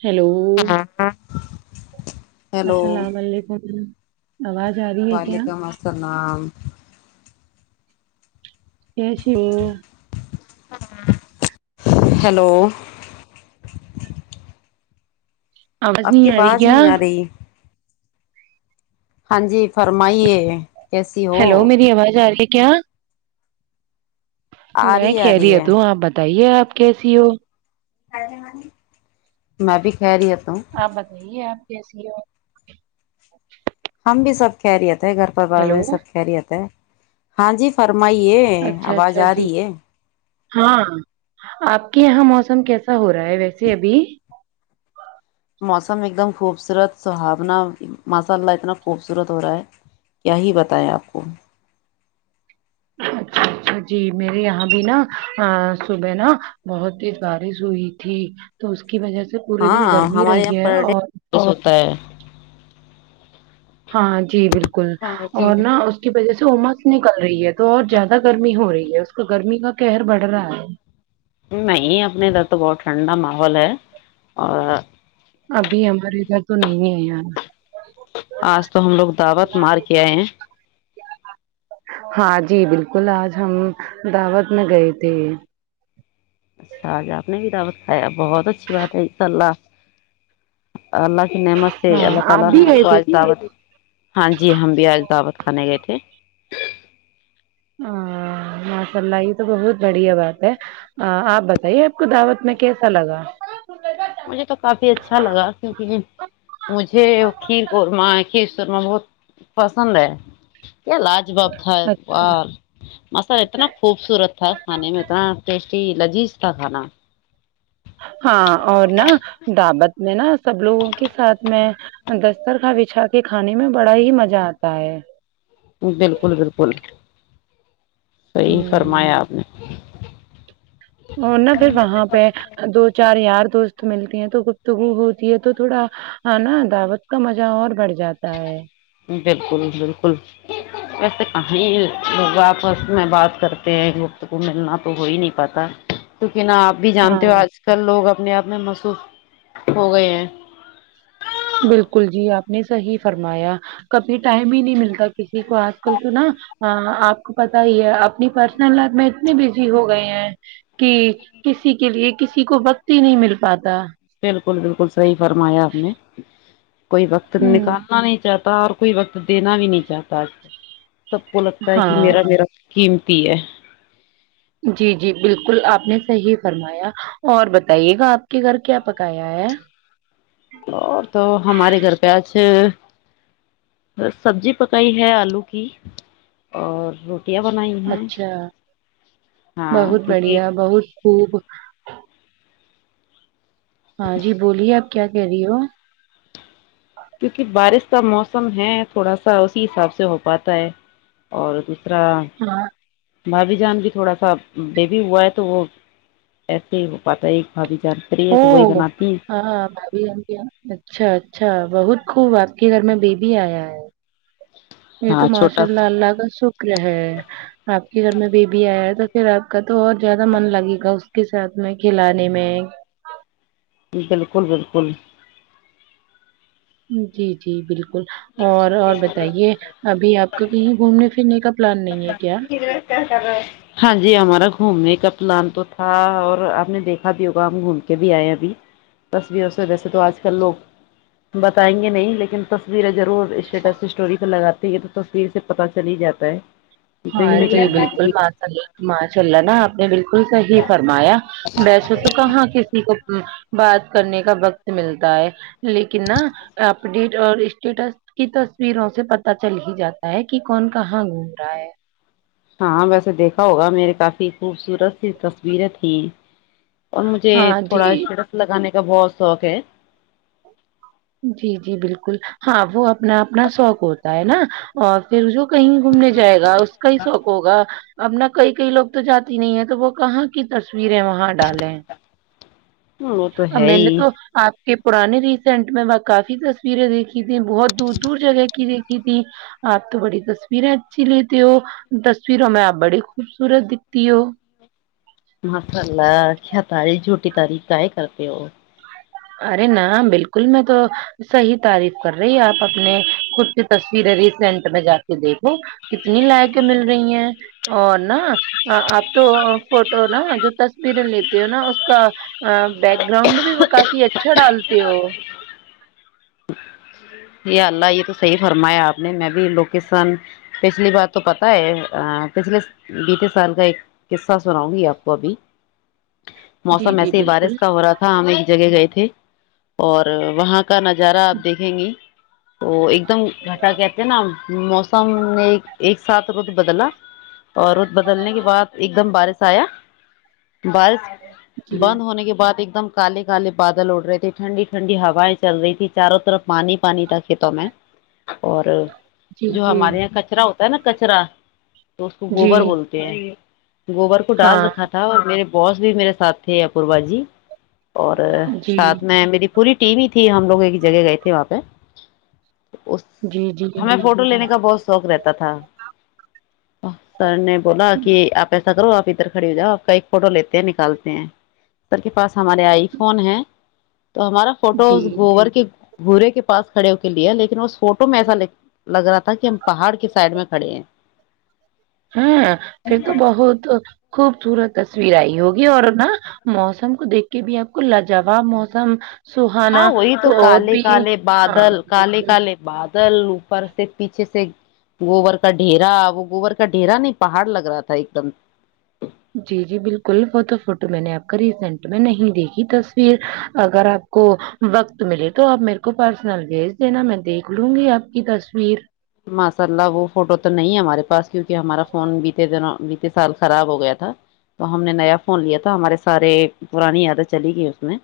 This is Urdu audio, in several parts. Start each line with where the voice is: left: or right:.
right: ہیلو
left: ہیلو
right: السلام علیکم آواز آ رہی ہے کیا
left: وعلیکم السلام
right: [unintelligible]
left: ہیلو
right: آواز
left: آپ
right: نہیں
left: کی
right: آ رہی
left: آواز
right: کیا
left: نہیں آ رہی ہاں جی فرمائیے کیسی ہو
right: ہیلو میری آواز آ رہی ہے کیا
left: آ
right: میں
left: رہی آ رہی ہے
right: خیریت ہوں اپ بت بتائیے آپ کیسی ہو
left: میں بھی خیریت ہوں
right: آپ بتائیے آپ کیسی ہو
left: ہم بھی سب خیریت
right: ہیلو
left: سب خیریت ہے [unintelligible] ہاں جی فر
right: اچھا اچھا جی ہاں آپ کے یہاں موسم موسم کیسا ہو رہا ہے ویسے ابھی
left: موسم ایک دم خوبصورت سہاونا ماشاء اللہ اتنا خوبصورت ہو رہا ہے کیا ہی بتائائے آپ کو
right: جی میرے یہاں بھی نا صبح نا بہت تیز بارش ہوئی تھی تو اس کی وجہ سے پورے دن
left: ہاں
right: گرمی
left: ہمارے
right: رہی
left: یہاں
right: ہے
left: پر
right: اور
left: ڈےتو ہوتا ہے
right: ہاں جی بل کل اور نہ اس کی وجہ سے امت نکل رہی ہے تو اور زیادہ گرمی ہو رہی ہے اس کا گرمی کا کہر بڑھ رہا ہے
left: نہیں اپنے ادھر تو بہت ٹھنڈا ماحول ہے اور
right: ابھی ہمارے ادھر تو نہیں ہے یار
left: آج تو ہم لوگ دعوت مار کے آئے ہیں
right: ہاں جی بالکل آج ہم دعوت میں گئے تھے
left: ا بہت اچھی بات ہے اللہ اللہ اللہ
right: ہاں آپ
left: تعالی
right: بھی گئے تھے کیا
left: نے ہاں جی ہم بھی دعوت خانہ گئے تھے
right: ہ ماشاء اللہ یہ تو بہت بڑھیا بات ہے آپ بت بائی آپ کو دعوت میں کیسا لگا ال [inaudible]
left: مجھے تو کافی اچھا لگا کیونکہ مجھے کھیر قورمہ کھیر شورما بہت پسند ہے کیا لاج باب تھا ایک
right: اچھا،
left: بار مسال اتنا خوبصورت تھا کھانے میں اتنا ٹیسٹ لذیذ تھا کھانا
right: ہاں اور نا دعوت میں نا سب لوگوں کے ساتھ میں دسترخان بچھا کے کھانے میں بڑا ہی مزہ آتا ہے
left: بالکل بالکل صحیح
right: ہ
left: فرمایا آپ نے
right: اور نا پھر وہاں پہ دو چار یار دوست ملتے ہیں تو گفتگو ہوتی ہے تو تھوڑا نا دعوت کا مزہ اور بڑھ جاتا ہے
left: بالکل بالکل ویسے کہیں لپس میں بات کرتے ہیں گفتگو کو ملنا تو ہو ہی نہیں پاتا کہ نہ آپ بھی جانتے
right: ہاں
left: ہو آج کل لوگ اب اپنے آپ میں مصروف ہو گئے ہیں
right: بالکل جی آپ نے صحیح فرمایا کبھی ٹائم ہی نہیں ملتا کسی کو آج کل تو نا آپ کو پتا ہی ہے اپنی پرسنل لائف میں اتنے بزی ہو گئے ہیں کہ کسی کے لیے کسی کو وقت ہی نہیں مل پاتا
left: بالکل بالکل صحیح فرمایا آپ نے کوئی وقت
right: ہوں
left: نکالنا نہیں چاہتا اور کوئی وقت دینا بھی نہیں چاہتا آج کل سب کو لگتا ہے کہ
right: ہاں
left: میرا میرا کیم تی ہے
right: جی جی بالکل آپ نے صاہی فرمایا اور بتائیے گا آپ کے گھر کیا پکایا ہے
left: اور تو ہمارے گھر پہ آج سبزی پکائی ہے آلو کی اور روٹی
right: اچھا
left: ہاں
right: بہت
left: کیونکہ
right: بڑھیا بہت خوب ہاں جی بولیے آپ کیا کہہ رہی ہو
left: کیونکہ بارش کا موسم ہے تھوڑا سا اسی حساب سے ہو پاتا ہے اور ترا
right: ہاں
left: بھابی جان کے تھوڑا سا بےبی ہوا ہے تو وہ ایسے ہی ہو پاتا ہے ایک بھابی
right: او ہاں اچھا اچھا بہت خوب آپ کے گھر میں بیبی آیا ہے یہ تو
left: ہاں چھوٹا
right: ماشاء اللہ اللہ کا شکر ہے آپ کے گھر میں بیبی آیا ہے تو پھر آپ کا تو اور زیادہ من لگے گا اس کے ساتھ میں کھلانے میں
left: بالکل بالکل
right: جی جی بالکل بالکل اور اور بتائیے ابھی آپ کا کہیں گھومنے پھرنے کا پلان نہیں ہے کیا
left: ہاں جی ہمارا گھومنے کا پلان تو تھا اور آپ نے دیکھا بھی ہوگا ہم گھوم کے بھی آئے ہیں ابھی تصویروں سے ویسے تو آج کل لوگ بتائیں گے نہیں لیکن تصویر ضرور اسٹیٹس سٹودی پہ لگا تو تصویر سے پتا چل ہی جاتا ہے
right: ہاں
left: کہیں نہ
right: جی
left: کہیں
right: بالکل اپ ماشاء اللہ نا آپ نے بالکل صحیح فرمایا بیسو تو کہاں کسی کو بات کرنے کا وقت ملتا ہے لیکن نا اپڈیٹ اور اسٹیٹس کی تصویروں سے پتا چل ہی جاتا ہے کہ کون کہاں گھوم رہا ہے
left: ہاں ویسے دیکھا ہوگا میرے کافی خوبصورت سی تصویریں تھیں اور مجھے
right: ہاں
left: تھوڑا
right: جی
left: اسٹیٹس لگانے کا کا بہت شوق ہے
right: جی جی بالکل ہاں وہ اپنا اپنا شوق ہوتا ہے نا اور پھر کہیں گھومنے جائے گا اس کا ہی شوق ہوگا ابنا کئی کئی لوگ تو جاتی نہیں ہے تو وہ کہاں کی تصویریں وہاں ڈالیں ہیں
left: وہ تو ہے
right: میں نے
left: ہی
right: تو آپ کے پرانے ریسینٹ میں وہ کافی تصویریں دیکھی تھی بہت دور دور جگہ کی دیکھی تھی آپ تو بڑی تصویریں اچھی لیتے ہو تصویروں میں آپ بڑی خوبصورت دکھتی ہو
left: ماشاء اللہ کیا تاریف جھوٹی تاریف کا ہے کرتے ہو
right: ارے نہ بالکل میں تو صحیح تعریف کر رہی آپ اپنے خود کی تصویریں ریسینٹ میں جا کے دیکھو کتنی لائک مل رہی ہیں اور نہ آپ تو فوٹو نا جو تصویریں لیتے ہو نا اس کا بیک گراؤنڈ بھی وہ کافی ڈالتے ہو
left: جی اللہ یہ تو صحی فرمایا آپ نے میں بھی لوکیشن پچھلی بار تو پتا ہے پچھلے بیتے سال کا ایک قصہ سناؤں گی آپ کو ابھی
right: جی
left: موسم
right: جی
left: ایسے ہی بارش
right: بالکل
left: کا ہو رہا تھا ہمیں جگہ گئے تھے اور وہاں کا نظادا جرا آپ دیکھیں گی تو ایک دم گھاٹا کہتے ہیں نا موسم نے [unintelligible] ایک ساتھ رود بدلا اور رود بدلنے کے بعد ایک دم بارش آیا بارش
right: جی
left: بند ہونے کے بعد ایک دم کالے کالے بادل اڑ رہے تھے ٹھنڈی ٹھنڈی ہواائیں چل رہی تھی چاروں طرف پانی پانی تھا کھیتوں میں اور
right: جی
left: جو
right: جی
left: ہمارے یہاں کچرا ہوتا ت نا کچرا تو اس کو
right: جی
left: گوبر بولتے ہیں گوبر کو ڈال
right: ہاں
left: رکھا تھا اور میرے بوس بھی میرے ساتھے ا پوربا جی اور
right: جی
left: ساتھ میں میری پوری ٹیم ہی تھی ہم لوگ جگہ گئے تھی وہاں پہ اس
right: جی جی
left: ہمیں فوٹو لینے کا بہت شوق رہتا ت تھا [unintelligible] سر نے بولا کہ آپ ایسا کرو آپ ادھر کھڑی ہو جا آپ کا ایک فوٹو لیتے ہیں نکالتے ہیں سر کے پاس ہمارے آئی فون ہے تو ہمارا فوٹو
right: جی
left: گوبر کے بھورے کے پاس کھڑے ہو کے لیے لیکن اس فوٹو میں ایسا لگ رہا تھا کہ ہم پہاڑ کے سائڈ میں کھڑے ہیں
right: ہاں پ تو بہت خوب [unintelligible] خوبصورت تصویر آئی ہوگی اور نا موسم کو دیکھ کے بھی آپ کو لاجواب موسم
left: ہاں
right: سہانا
left: وہی تو
right: اور
left: کالے
right: بھی
left: کالے
right: ہاں
left: بادل کالے
right: بالکل
left: کالے بادل ل اوپر سے پیچھے سے گوبر کا ڈھیرا وہ گوبر کا ڈھیرا نہیں پہاڑ لگ رہا تھا ایک دم
right: جی جی بالکل وہ تو فوٹو میں نے آپ ریسینٹ میں نہیں دیکھی تصویر اگر آپ کو وقت ملے تو آپ میرے کو پرسنل بھیج دینا میں دیکھ لوں گی آپ کی تصویر
left: ماسا اللہ وہ فوٹو تو نہیں ہمارے پاس کیونکہ ہمارا فون بیتے دن بیتے سال خراب ہو گیا تھا تو ہم نے نیا فون لیا تھا ہمارے سارے پرانی یادیں چلی گئی اس میں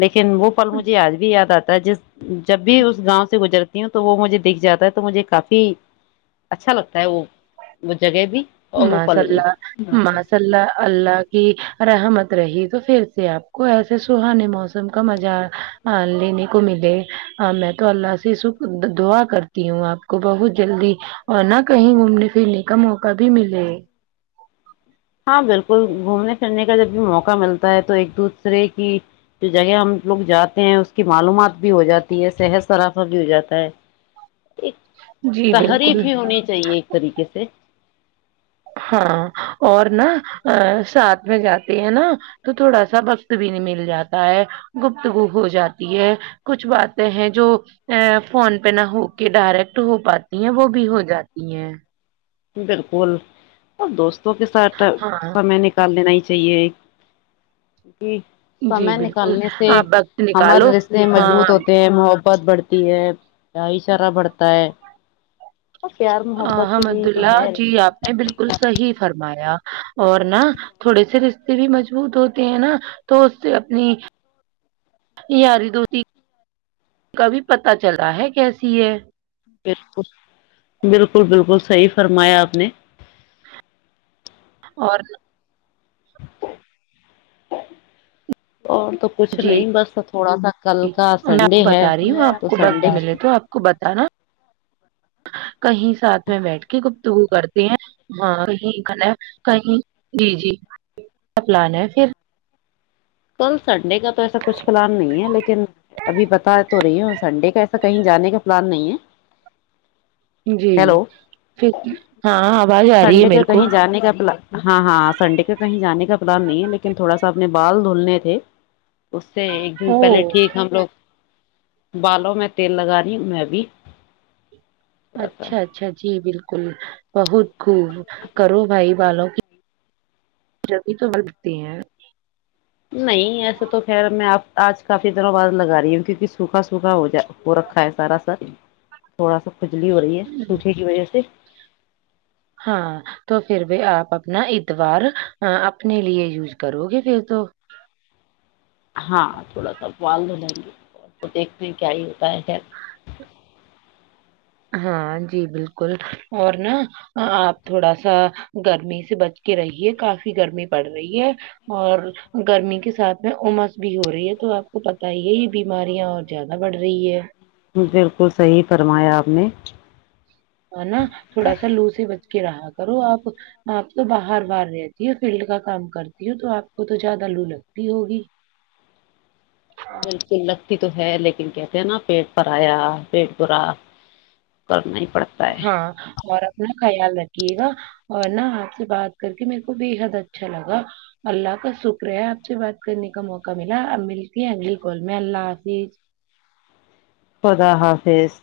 left: لیکن لیکن وہ پل مجھے آج بھی یاد آتا ت جس [inaudible] جب بھی اس گاؤں سے گزر ہوں تو وہ مجھے دکھ جاتا ہیں تو مجھے کافی اچھا لگتا ہے وہ وہ جگہ بھی اور وہ پل بھی
right: ماشااللہ ماشااللہ اللہ کی رحمت رہی تو پھر سے آپ کو ایسے سہانے موسم کا مزہ لینے کو ملے میں تو اللہ سے سک دعا کرتی ہوں آپ کو بہت جلدی اور نہ کہی گھومنے پھرنے کا موقع بھی ملے
left: ہاں بلکل گھومنے پھرنے کا جب بھی موقع ملتا ہے تو ایک دوسرے کی جو جگہ ہم لوگ جاتے ہیں اس کی معلومات بھی ہو جاتی ہے صحت سرافہ بھی ہو جاتا ہے ایک
right: جی بالکل
left: تحریف ہی ہونی چاہیے ایک طریقے سے
right: ہاں اور نا ساتھ میں جاتے ہیں نا تو تھوڑا سا وقت بھی نہیں مل جاتا ہے گپتگو ہو جاتی ہے کچھ باتیں ہیں جو فون پہ نہ ہو کے ڈائریکٹ ہو پاتی ہیں وہ بھی ہو جاتی ہیں
left: بلکل اور دوست کے ساتھ
right: ہاں
left: سمے نکال لینا ہی چاہیے ایک [inaudible] کہ
right: جی
left: سمے
right: بالکل
left: نکالنے سے
right: آپ وقت
left: ہمار
right: نکالو
left: رشتے مضبوط
right: ہاں
left: ہوتے ہیں محبت ت بڑھتی ہے بھائ چارہ بڑھتا ہے اور پیار محبت کی بھی
right: حمد اللہ جی آپ نے بلکل صحیح فرمایا اور نا تھوڑے سے رشتے بھی مضبوط ہوتے ہیں نا تو اس سے اپنی یاری دوستی کا بھی پتا چلتا ہیں کیسی ہے
left: بلکل بلکل بلکل صحی فرمایا آپ نے
right: اور
left: [unintelligible] اور تو کچھ
right: جی
left: نہیں بس تھوڑا سا کل کا
right: میں آپ
left: سنڈے
right: کو
left: ہے
right: بتا رہی ہوں آپ
left: تو
right: کو وقت
left: سنڈے
right: کہی ساتھ میں بیٹھ کے گفتگو کرتے ہیں ہاں کہ کہی جی جی پلان ہے پھر
left: کل سنڈے دیکھا تو ایسا کچھ پلان نہیں ہے لیکن ابھی بتا تو رہی ہوں سنڈے کا ایسا کہی جانے کا پلان نہیں ہے
right: جی
left: ہیلو
right: پھر ہاں آواز آ رہی ہے
left: سنڈے کا
right: میرے کو
left: کہیں جانے کا پلان ہاں ہاں سنڈے کا کہیں جانے کا نہیں لیکن تھوڑا سا اپنےبال دھولنے تھے اس سے ایک دن پہلے
right: او
left: ٹھیک ہم لوگ بالوں میں تیل لگانی میں ںبھی
right: اچھا اچھا جی بلکل بہت خوب کرو بھائی والوں کی جبی تو بنتی ہیں
left: نہیں ایسے تو خیر میں آپ آج کافی دنوں بعد لگا رہی ہوں کیونکہ سوکھا سوکھا ہو جا ہو رکھا ہے سارا سر تھوڑا سا کھجلی ہو رہی ہے سوٹے کی وجہ سے
right: ہاں تو پھر بھی آپ اپنا اتوار اپنے لیے یوز کرو گے پھر تو
left: ہاں تھوڑا سا بال د ہو جائیں گے دیکھنے کیا ہی ہوگ ب کیا
right: ہاں جی بالکل اور نا آپ تھوڑا سا گرمی سے بچ کے رہیے کافی گرمی پڑ رہی ہے اور گرمی کے ساتھ میں امس بھی ہو رہی ہے تو آپ کو پت ہی ہے یہ بیماریاں اور زیادہ بڑھ رہی ہے
left: بالکل صحی تھا فرمایا آپ نے
right: ہ نا تھوڑا سا لوس ہی ب کے رہا کرو آپ آپ تو باہر باہار رہتی ہو فیلڈ کا کام کرتی ہو تو آپ کو تو زیادہ لو لگتی ہوگی
left: بالکل لگتی تو ہے لیکن کہتے ہیں نا پیٹ پر آیا پیٹ برا کرنا ہی پڑتا ہے
right: ہاں اور اپنا خیال رکھ کیے گا اور ن آپ سے بات کر کے میرے کو بےحد اچھا لگا اللہ کا شکر ہے آپ سے بات کرنے کا موقع ملا اب ملتی انگل کول میں اللہ حافظ
left: خدا حافظ